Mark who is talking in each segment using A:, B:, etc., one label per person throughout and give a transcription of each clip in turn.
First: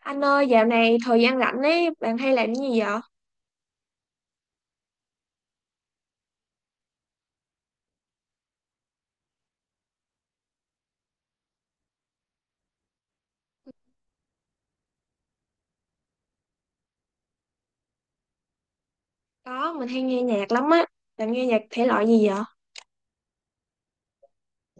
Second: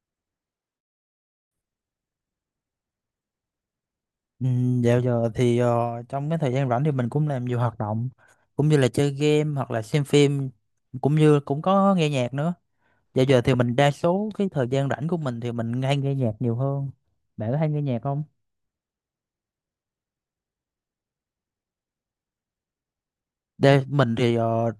A: Anh ơi, dạo này thời gian rảnh ấy, bạn hay làm cái gì vậy?
B: Ừ, dạo giờ thì trong cái thời gian rảnh thì mình cũng làm nhiều hoạt động, cũng như là chơi game hoặc là xem phim, cũng như cũng có nghe nhạc nữa. Dạo giờ thì mình đa số cái thời gian rảnh của mình thì mình hay nghe nhạc nhiều hơn. Bạn có hay nghe nhạc không?
A: Có, mình hay nghe nhạc lắm á. Bạn nghe nhạc thể loại gì vậy?
B: Đây mình thì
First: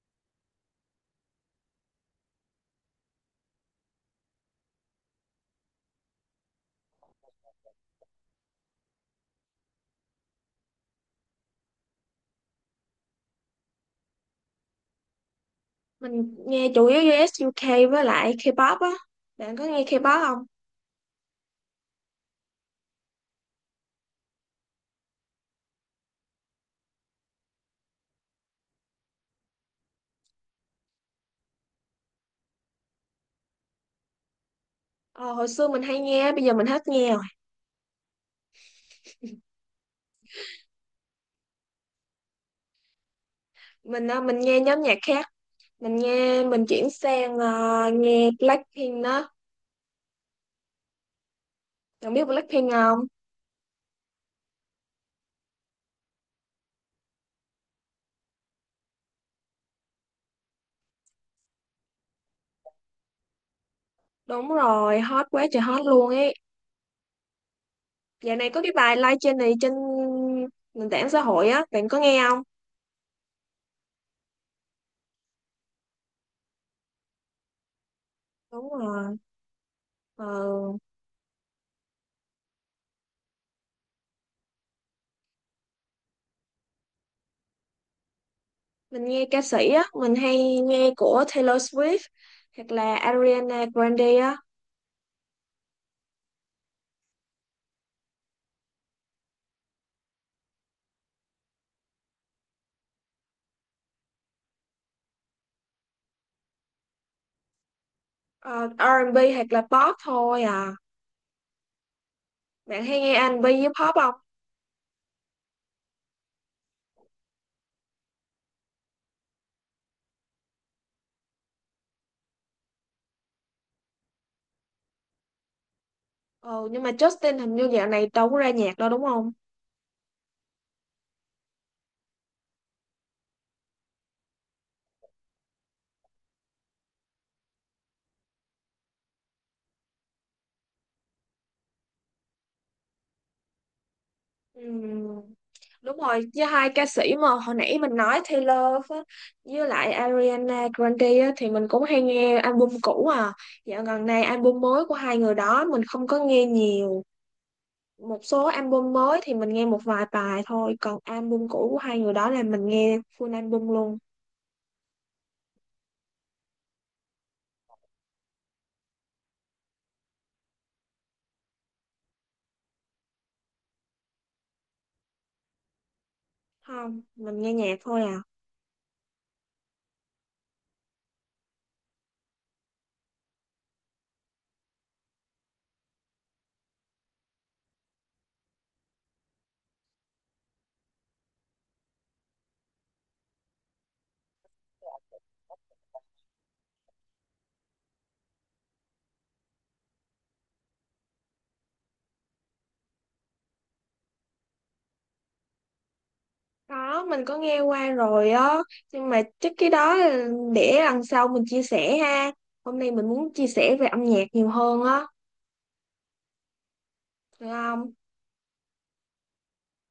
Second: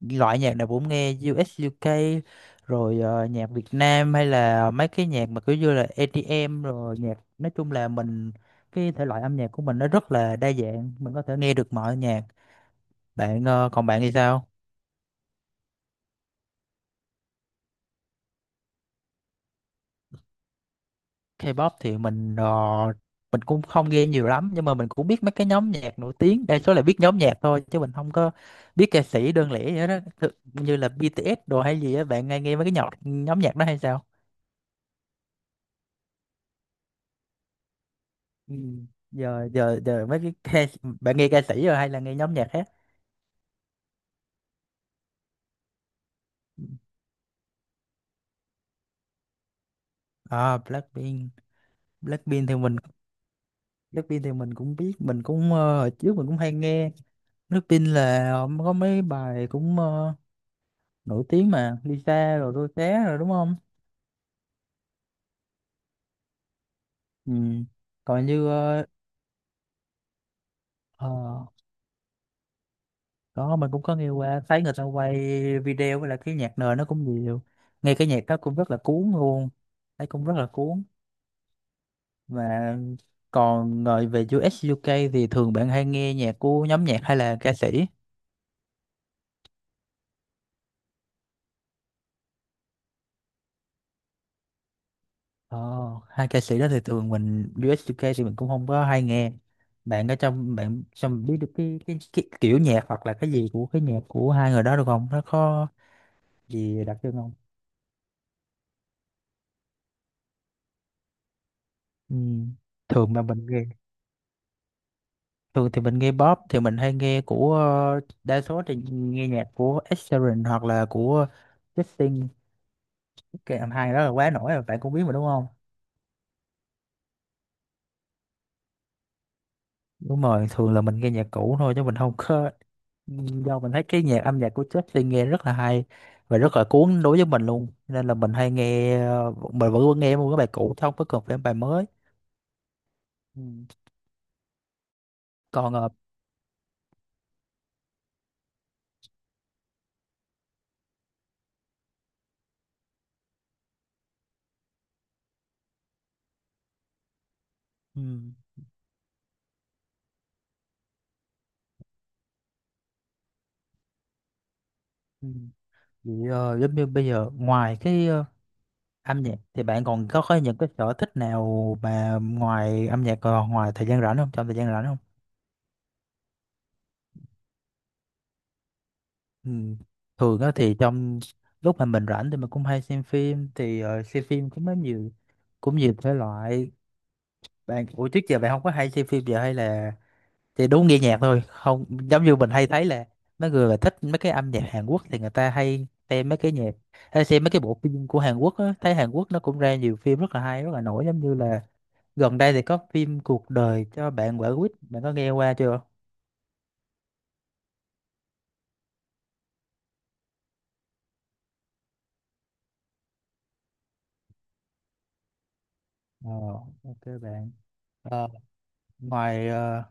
B: loại nhạc nào cũng nghe, U.S. UK, rồi nhạc Việt Nam, hay là mấy cái nhạc mà kiểu như là EDM, rồi nhạc nói chung là mình, cái thể loại âm nhạc của mình nó rất là đa dạng, mình có thể nghe được mọi nhạc. Bạn còn bạn thì sao?
A: Mình nghe chủ yếu US UK với lại K-pop á. Bạn có nghe K-pop không?
B: K-pop thì mình mình cũng không nghe nhiều lắm, nhưng mà mình cũng biết mấy cái nhóm nhạc nổi tiếng, đa số là biết nhóm nhạc thôi chứ mình không có biết ca sĩ đơn lẻ vậy đó. Như là BTS đồ hay gì á, bạn nghe nghe mấy cái nhạc nhóm nhạc đó hay sao?
A: Ờ, Hồi xưa mình hay nghe, bây giờ mình hết nghe rồi.
B: Ừ. giờ giờ giờ mấy cái bạn nghe ca sĩ rồi hay là nghe nhóm nhạc khác?
A: Mình nghe nhóm nhạc khác. Mình chuyển sang nghe Blackpink đó.
B: À, Blackpink.
A: Bạn biết
B: Blackpink thì
A: Blackpink
B: mình
A: không?
B: Blackpink thì mình cũng biết, mình cũng hồi trước mình cũng hay nghe. Blackpink là có mấy bài cũng nổi tiếng mà, Lisa rồi Rosé rồi, đúng không?
A: Đúng rồi, hot quá trời hot luôn ấy.
B: Ừ. Còn
A: Dạo
B: như
A: này có cái bài live trên này trên nền
B: ờ,
A: tảng xã hội á, bạn có nghe không?
B: đó mình cũng có nghe qua, thấy người ta quay video với lại cái nhạc nền nó cũng nhiều, nghe cái nhạc đó cũng
A: Đúng
B: rất là cuốn
A: rồi.
B: luôn, thấy cũng rất là
A: Ờ.
B: cuốn. Và còn ngồi về UK thì thường bạn hay nghe nhạc của nhóm nhạc hay là ca sĩ?
A: Mình nghe ca sĩ á, mình hay nghe của Taylor Swift hoặc là Ariana Grande á.
B: ờ, Hai ca sĩ đó thì thường mình UK thì mình cũng không có hay nghe. Bạn có trong bạn trong biết được cái kiểu nhạc hoặc là cái gì của cái nhạc của hai người đó được không, nó có gì đặc trưng không?
A: Ờ, R&B hoặc là pop thôi à?
B: Ừ.
A: Bạn hay
B: Thường
A: nghe
B: mà
A: R&B
B: mình nghe,
A: với pop không?
B: thường thì mình nghe pop thì mình hay nghe của, đa số thì nghe nhạc của Ed Sheeran hoặc là của Justin. Cái anh hai đó là quá nổi rồi, bạn cũng biết mà đúng không?
A: Ừ, nhưng mà Justin hình như dạo này đâu có ra nhạc đâu đúng không?
B: Đúng rồi, thường là mình nghe nhạc cũ thôi chứ mình không có, do mình thấy cái nhạc âm nhạc của Justin nghe rất là hay và rất là cuốn đối với mình luôn, nên là mình hay nghe. Ờ, mình vẫn nghe một cái bài cũ chứ không có cần phải bài mới. Ừ.
A: Ừm,
B: Còn
A: đúng rồi, với hai ca sĩ mà hồi nãy mình nói Taylor á, với lại Ariana Grande á, thì mình cũng hay nghe album cũ à. Dạo gần này album mới của hai người đó mình không có nghe nhiều.
B: ừ,
A: Một số album mới thì mình nghe một vài bài thôi, còn album cũ của hai người đó là mình nghe full album luôn.
B: ừ. Vậy giống như bây giờ, ngoài cái âm nhạc thì bạn còn có những cái sở thích nào mà ngoài âm nhạc, còn ngoài thời gian rảnh không, trong thời gian rảnh không?
A: Không, mình nghe nhạc thôi à.
B: Ừ. Thường á thì trong lúc mà mình rảnh thì mình cũng hay xem phim, thì xem phim cũng có nhiều, cũng nhiều thể loại. Bạn, ủa trước giờ bạn không có hay xem phim giờ hay là, thì đúng nghe nhạc thôi không, giống như mình hay thấy là mấy người mà thích mấy cái âm nhạc Hàn Quốc thì người ta hay xem mấy cái nhạc, hay xem mấy cái bộ phim của Hàn Quốc á, thấy Hàn Quốc nó cũng ra nhiều phim rất là hay rất là nổi, giống như là gần đây thì có phim Cuộc đời cho bạn quả quýt, bạn có nghe qua chưa?
A: Có, mình có nghe qua rồi á, nhưng mà chắc cái đó là để lần sau mình chia sẻ ha. Hôm nay mình muốn chia sẻ về âm nhạc nhiều hơn á,
B: Ờ, ok
A: được
B: bạn.
A: không?
B: Ờ, ngoài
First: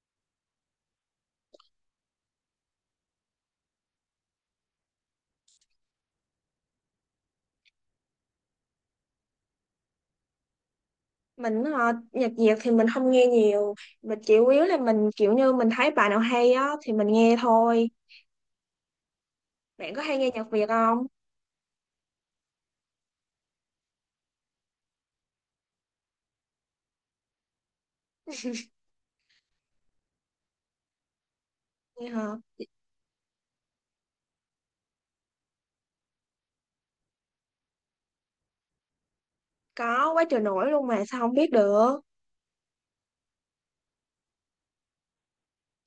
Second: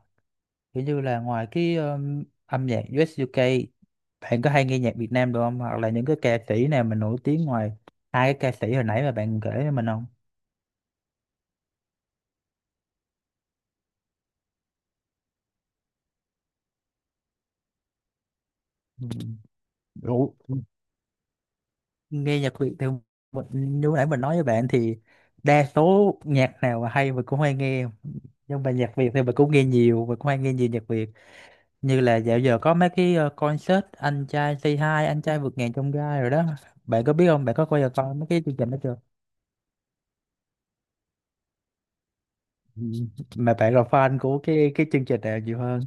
B: kiểu như là ngoài cái âm nhạc US UK, bạn có hay nghe nhạc Việt Nam được không, hoặc là những cái ca sĩ nào mà nổi tiếng ngoài hai cái ca sĩ hồi nãy mà bạn kể cho mình không?
A: Nhạc Việt thì mình không nghe nhiều, mình chỉ chủ yếu là mình kiểu như mình thấy bài nào hay á thì mình nghe thôi.
B: Ừ.
A: Bạn có hay nghe
B: Ủa,
A: nhạc Việt không?
B: nghe nhạc Việt thì như nãy mình nói với bạn thì đa số nhạc nào mà hay mình cũng hay nghe, nhưng mà nhạc Việt thì mình cũng nghe nhiều, mình cũng hay nghe nhiều nhạc Việt. Như
A: Nghe
B: là
A: hả?
B: dạo giờ có mấy cái concert anh trai Say Hi, anh trai vượt ngàn chông gai rồi đó. Bạn có biết không, bạn có coi giờ coi mấy cái chương trình đó chưa?
A: Có quá trời nổi luôn mà sao không biết được.
B: Ừ. Mà bạn là fan của cái chương trình nào nhiều hơn?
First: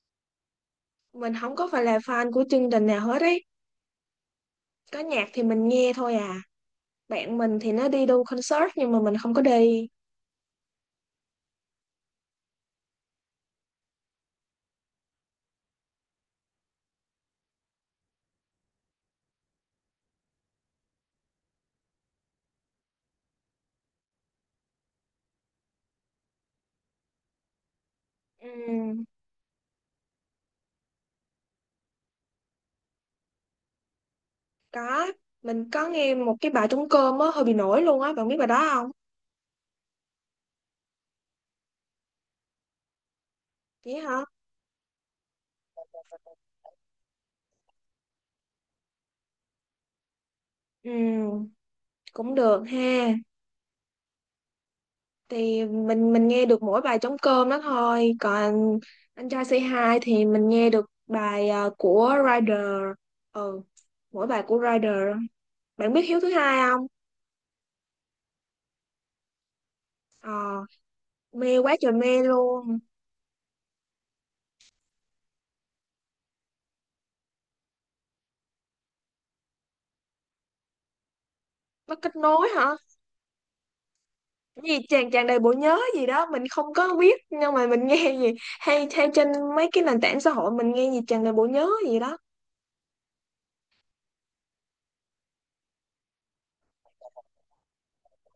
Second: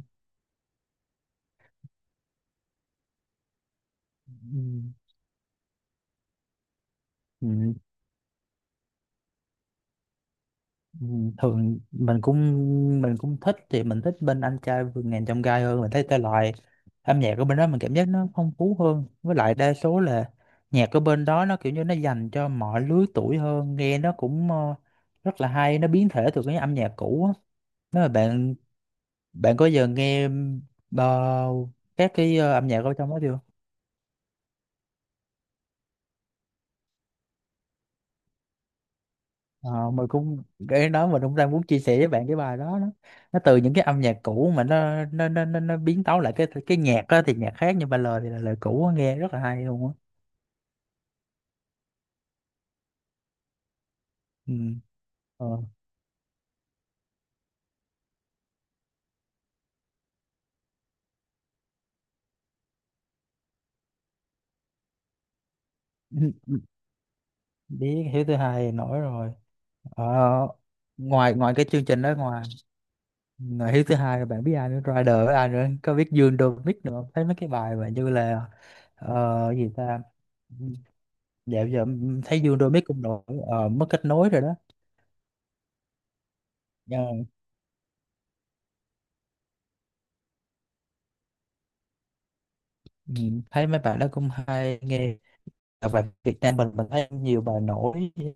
A: Mình không có phải là fan của chương trình nào hết ấy.
B: Ừ.
A: Có nhạc thì mình nghe thôi à. Bạn
B: Ừ,
A: mình thì nó đi đu concert nhưng mà mình không có đi.
B: ừ, thường mình cũng, mình cũng thích, thì mình thích bên anh trai vượt ngàn chông gai hơn, mình thấy thể loại âm nhạc của bên đó mình cảm giác nó phong phú hơn, với lại đa số là nhạc ở bên đó nó kiểu như nó dành cho mọi lứa tuổi hơn, nghe nó cũng rất là hay, nó biến thể từ cái âm nhạc cũ á, nếu mà bạn.
A: Ừm,
B: Bạn có giờ nghe ờ, các cái âm nhạc ở trong đó chưa?
A: có, mình có nghe một cái bài trống cơm á, hơi bị nổi luôn á, bạn biết bài đó không?
B: Ờ, mình cũng, cái đó mình cũng đang muốn chia sẻ với bạn cái bài đó đó. Nó từ những cái
A: Vậy
B: âm nhạc
A: hả?
B: cũ mà nó biến tấu lại cái nhạc đó thì nhạc khác, nhưng mà lời thì là lời cũ á, nghe rất là hay luôn á.
A: Ừm, cũng được ha.
B: Ừ. Ờ.
A: Thì mình nghe được mỗi bài trống cơm đó thôi, còn anh trai Say Hi thì mình nghe được bài của Rider. Ừ, mỗi bài của Rider. Bạn biết Hiếu thứ hai không?
B: Biết Hiếu thứ hai nổi rồi. Ờ,
A: Ờ,
B: ngoài ngoài
A: mê
B: cái
A: quá
B: chương
A: trời
B: trình đó,
A: mê
B: ngoài
A: luôn.
B: ngoài Hiếu thứ hai rồi bạn biết ai nữa, Rider với ai nữa, có biết Dương Domic nữa không? Thấy mấy cái bài mà như là gì ta, dạo giờ
A: Nó kết
B: em thấy
A: nối
B: Dương
A: hả?
B: Domic cũng nổi. Ờ, mất kết nối rồi đó.
A: Cái gì chàng chàng đầy bộ nhớ gì đó mình không có
B: Ờ,
A: biết, nhưng mà mình nghe gì hay hay trên mấy cái nền tảng xã hội, mình nghe gì chàng đầy bộ nhớ gì đó.
B: ừ, thấy mấy bạn đó cũng hay nghe. Và bài Việt Nam mình thấy nhiều bài nổi, như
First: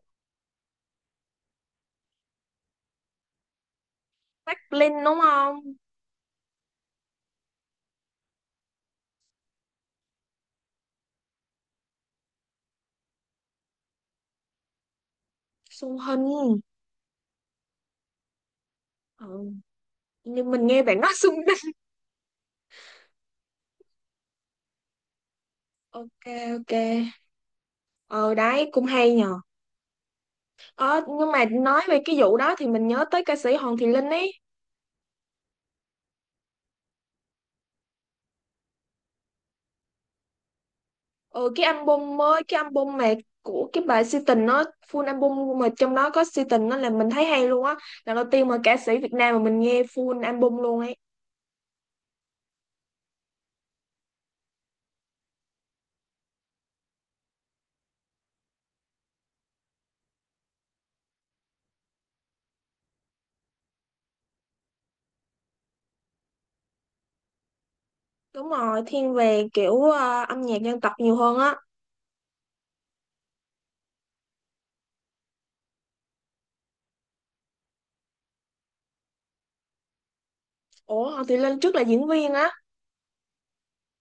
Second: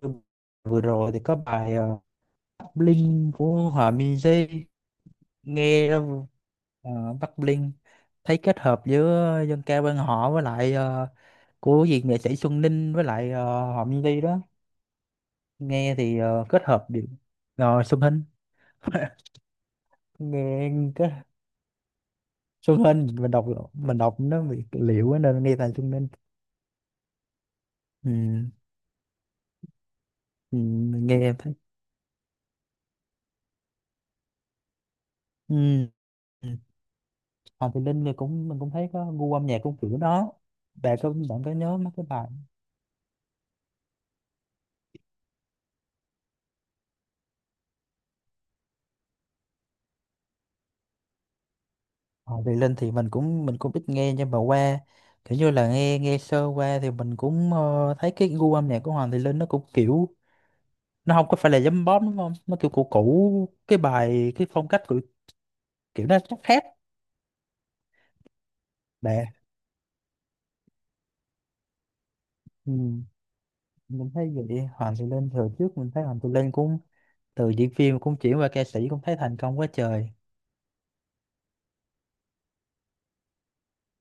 B: vừa rồi thì có bài Bắc Linh của Hòa Minzy.
A: Bắc Linh đúng không?
B: Nghe Bắc Linh, thấy kết hợp giữa dân ca quan họ với lại của gì nghệ sĩ Xuân Ninh với lại Hòa Minzy đó, nghe
A: Xuân
B: thì
A: Hinh.
B: kết hợp được. Rồi Xuân Hinh.
A: Ừ. Nhưng mình
B: Nghe
A: nghe bạn
B: kết
A: nói Xuân Hinh.
B: Xuân Hinh, mình đọc, mình đọc nó bị liệu ấy, nên nghe thầy Xuân Hinh.
A: Ok, ok. Ờ,
B: Ừ,
A: đấy cũng hay nhờ.
B: ừ,
A: Ờ,
B: mình nghe
A: nhưng
B: em
A: mà
B: thấy.
A: nói về cái vụ đó thì mình nhớ tới ca sĩ Hoàng Thị Linh ấy.
B: Ừ. Ừ. Hoàng Thùy Linh thì cũng mình cũng thấy có gu âm nhạc cũng kiểu đó. Bạn có, bạn có
A: Ừ, cái
B: nhớ mấy cái
A: album
B: bài
A: mới, cái album mà của cái bài Si tình nó full album mà trong đó có Si tình, nó là mình thấy hay luôn á. Lần đầu tiên mà ca sĩ Việt Nam mà mình nghe full album luôn ấy.
B: Hoàng Thùy Linh thì mình cũng, mình cũng ít nghe, nhưng mà qua kiểu như là nghe nghe sơ qua thì mình cũng thấy cái gu âm nhạc của Hoàng Thùy Linh nó cũng kiểu, nó không có phải là giấm bóp đúng không, nó kiểu cũ cũ, cái bài cái phong cách của kiểu nó chắc khác,
A: Đúng rồi, thiên
B: để.
A: về kiểu âm nhạc dân tộc nhiều hơn á.
B: Ừ. Mình thấy vậy Hoàng Thùy Linh thời trước, mình thấy Hoàng Thùy Linh cũng từ diễn viên cũng chuyển qua ca sĩ cũng thấy thành công quá trời.
A: Ủa, Hoàng Thùy Linh trước là diễn viên á?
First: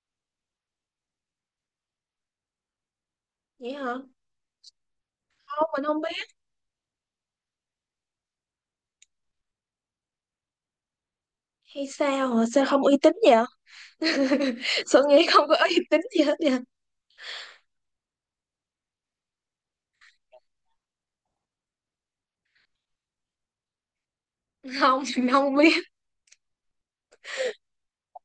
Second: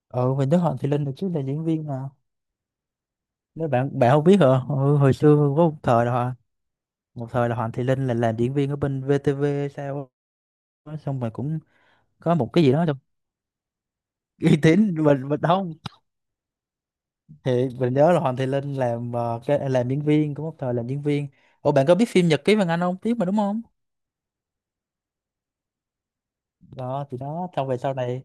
B: Ừ mình Đức Hoàng Thùy Linh được chứ là diễn viên mà, nếu
A: Vậy hả?
B: bạn bạn không biết hả. Ừ, hồi xưa có
A: Không,
B: một
A: mình không
B: thời là
A: biết.
B: Một thời là Hoàng Thùy Linh là làm diễn viên ở bên VTV, sao á, xong rồi cũng
A: Hay
B: có
A: sao hả?
B: một cái
A: Sao
B: gì
A: không
B: đó trong
A: uy tín vậy hả?
B: uy tín
A: Sao nghĩ
B: mình
A: không có
B: không,
A: uy tín gì hết vậy?
B: thì mình nhớ là Hoàng Thùy Linh làm cái làm diễn viên cũng một thời làm diễn viên. Ủa bạn có biết phim Nhật ký Vàng Anh không, biết mà đúng không?
A: Không, mình không biết.
B: Đó thì đó xong về sau này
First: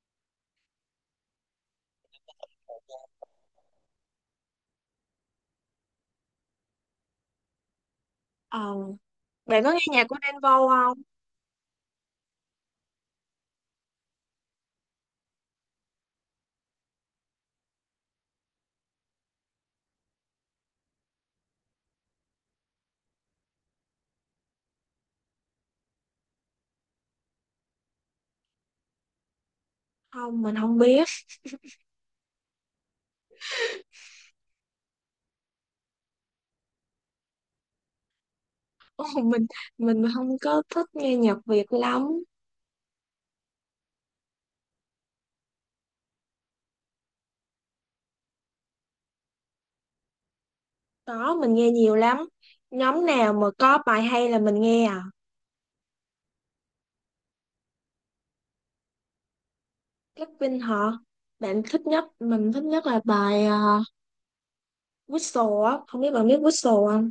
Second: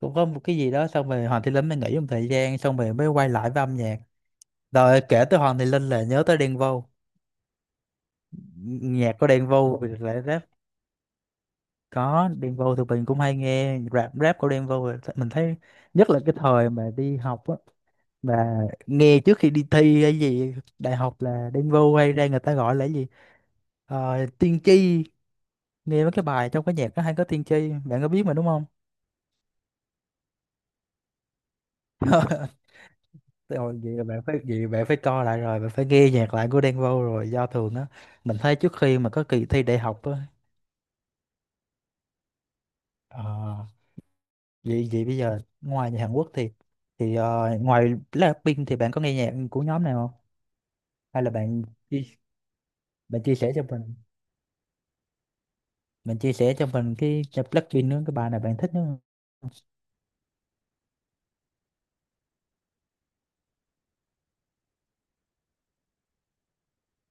B: cũng có một cái gì đó xong rồi Hoàng Thùy Linh mới nghỉ một thời gian xong rồi mới quay lại với âm nhạc. Rồi kể tới Hoàng Thùy Linh là nhớ tới Đen Vâu.
A: Ờ,
B: Nhạc của Đen
A: bạn có nghe
B: Vâu thì
A: nhạc của
B: lại
A: Đen
B: rap.
A: Vâu không?
B: Có Đen Vâu thì mình cũng hay nghe rap, rap của Đen Vâu mình thấy, nhất là cái thời mà đi học á mà nghe trước khi đi thi hay gì đại học là Đen Vâu hay ra, người ta gọi là cái gì, ờ, tiên tri, nghe mấy cái bài trong cái nhạc nó hay có tiên tri, bạn có biết mà đúng không?
A: Không, mình không biết.
B: Rồi vậy là bạn phải, vậy bạn phải coi lại, rồi bạn phải nghe nhạc lại của Đen Vâu. Rồi do thường á mình thấy trước khi
A: Ồ,
B: mà có kỳ thi đại học
A: mình
B: á.
A: không có thích nghe nhạc Việt lắm.
B: ờ, Vậy vậy bây giờ ngoài nhạc Hàn Quốc thì ngoài Blackpink thì bạn có nghe nhạc của nhóm này không, hay là
A: Có, mình
B: bạn
A: nghe nhiều
B: chi-
A: lắm. Nhóm
B: bạn
A: nào
B: chia
A: mà
B: sẻ cho
A: có
B: mình,
A: bài hay là mình nghe à?
B: bạn chia sẻ cho mình cái Blackpink nữa, cái bài nào bạn thích nữa?
A: Blackpink hả? Bạn thích nhất, mình thích nhất là bài Whistle á. Không biết bạn biết Whistle không?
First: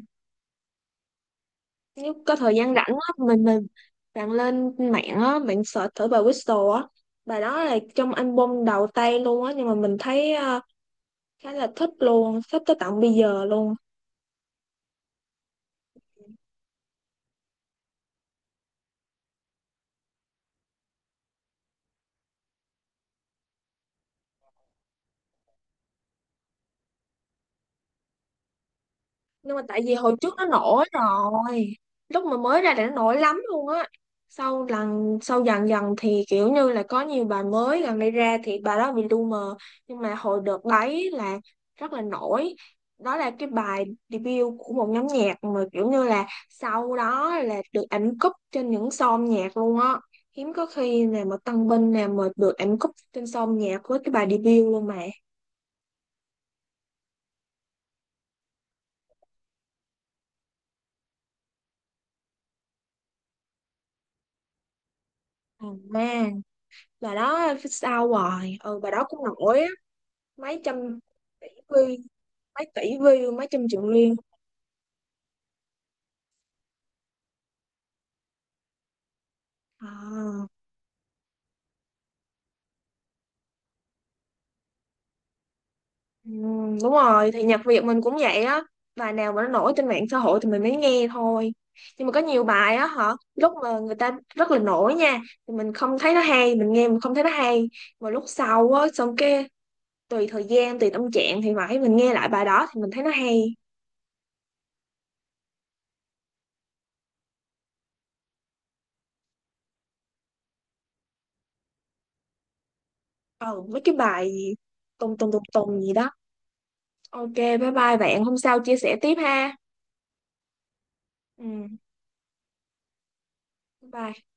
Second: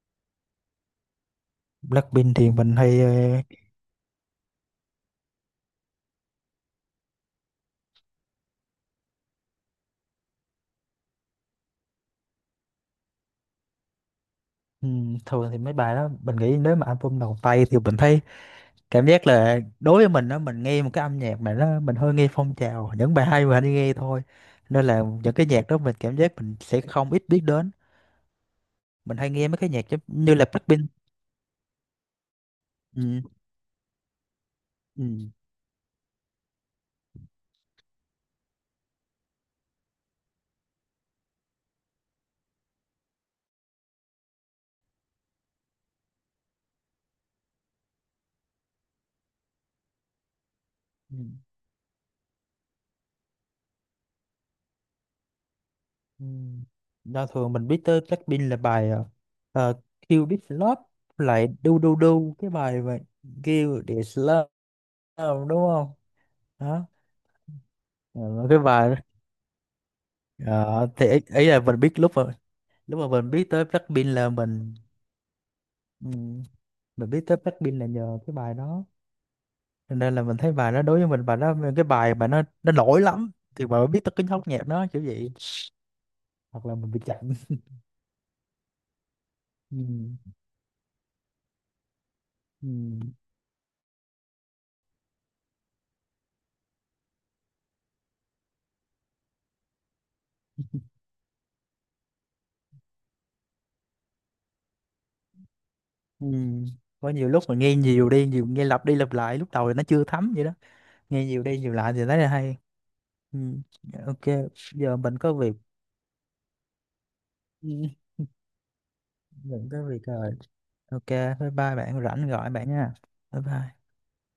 A: Nếu có
B: Blackpink thì
A: thời gian
B: mình
A: rảnh
B: hay
A: á, mình, bạn lên mạng á, bạn search thử bài Whistle á. Bài đó là trong album đầu tay luôn á, nhưng mà mình thấy khá là thích luôn, thích tới tận bây giờ luôn.
B: thường thì mấy bài đó mình nghĩ nếu mà album đầu tay thì mình thấy, cảm giác là đối với mình đó, mình nghe một cái âm nhạc mà nó mình hơi nghe phong trào, những bài hay mình hay nghe thôi, nên là những cái nhạc đó mình cảm giác mình sẽ không ít biết đến, mình hay nghe
A: Nhưng
B: mấy
A: mà
B: cái
A: tại
B: nhạc
A: vì
B: giống
A: hồi trước
B: như
A: nó
B: là
A: nổi
B: Blackpink.
A: rồi, lúc mà mới ra là nó nổi
B: Ừ,
A: lắm luôn á. Sau lần
B: ừ.
A: sau dần dần thì kiểu như là có nhiều bài mới gần đây ra thì bài đó bị lu mờ. Nhưng mà hồi đợt đấy là rất là nổi. Đó là cái bài debut của một nhóm nhạc mà kiểu như là sau đó là được ảnh cúp trên những song nhạc luôn á. Hiếm có khi
B: Ừ.
A: nào mà Tân Binh nào mà được ảnh cúp trên song nhạc với cái bài debut luôn mà.
B: Ừ. Đo thường mình biết tới Blackpink là bài Kill This Love, lại Do Do Do, cái bài mà Kill This Love đúng không?
A: À,
B: Đó.
A: bài đó phía sau
B: Ờ,
A: rồi.
B: cái
A: Ừ, bài
B: bài
A: đó cũng nổi á. Mấy
B: ờ,
A: trăm
B: thì ấy, ấy
A: tỷ
B: là mình
A: view,
B: biết lúc mà,
A: mấy tỷ
B: lúc mà mình
A: view, mấy
B: biết tới
A: trăm triệu
B: Blackpink
A: view.
B: là ừm, mình biết tới Blackpink là nhờ cái bài đó. Cho nên là mình
A: À,
B: thấy bài đó đối với mình bài đó, cái bài mà nó nổi lắm thì mà mới biết tới cái nhóm nhạc đó kiểu vậy, hoặc là
A: đúng
B: mình bị chậm.
A: rồi, thì nhạc Việt mình cũng vậy á. Bài nào mà nó nổi
B: Ừ.
A: trên mạng xã hội thì mình mới nghe thôi. Nhưng mà có nhiều
B: Ừ.
A: bài á hả, lúc mà người ta rất là nổi nha, thì mình không thấy nó hay, mình nghe mình không thấy nó hay. Mà lúc sau á xong cái, tùy thời gian tùy tâm trạng thì phải, mình nghe lại bài đó thì mình thấy nó hay.
B: Ừ. Có nhiều lúc mà nghe nhiều đi nhiều, nghe lặp đi lặp lại lúc đầu thì nó chưa thấm vậy đó, nghe nhiều đi nhiều lại thì thấy là hay. Ừ.
A: Ừ, mấy cái
B: Ok
A: bài gì
B: giờ
A: tùng
B: mình
A: tùng
B: có
A: tùng
B: việc.
A: tùng gì đó. Ok, bye
B: Ừ.
A: bye bạn, hôm sau chia sẻ tiếp ha.
B: Mình có việc rồi, ok bye bye
A: Ừ,
B: bạn, rảnh gọi bạn nha. Bye bye.
A: bye bye.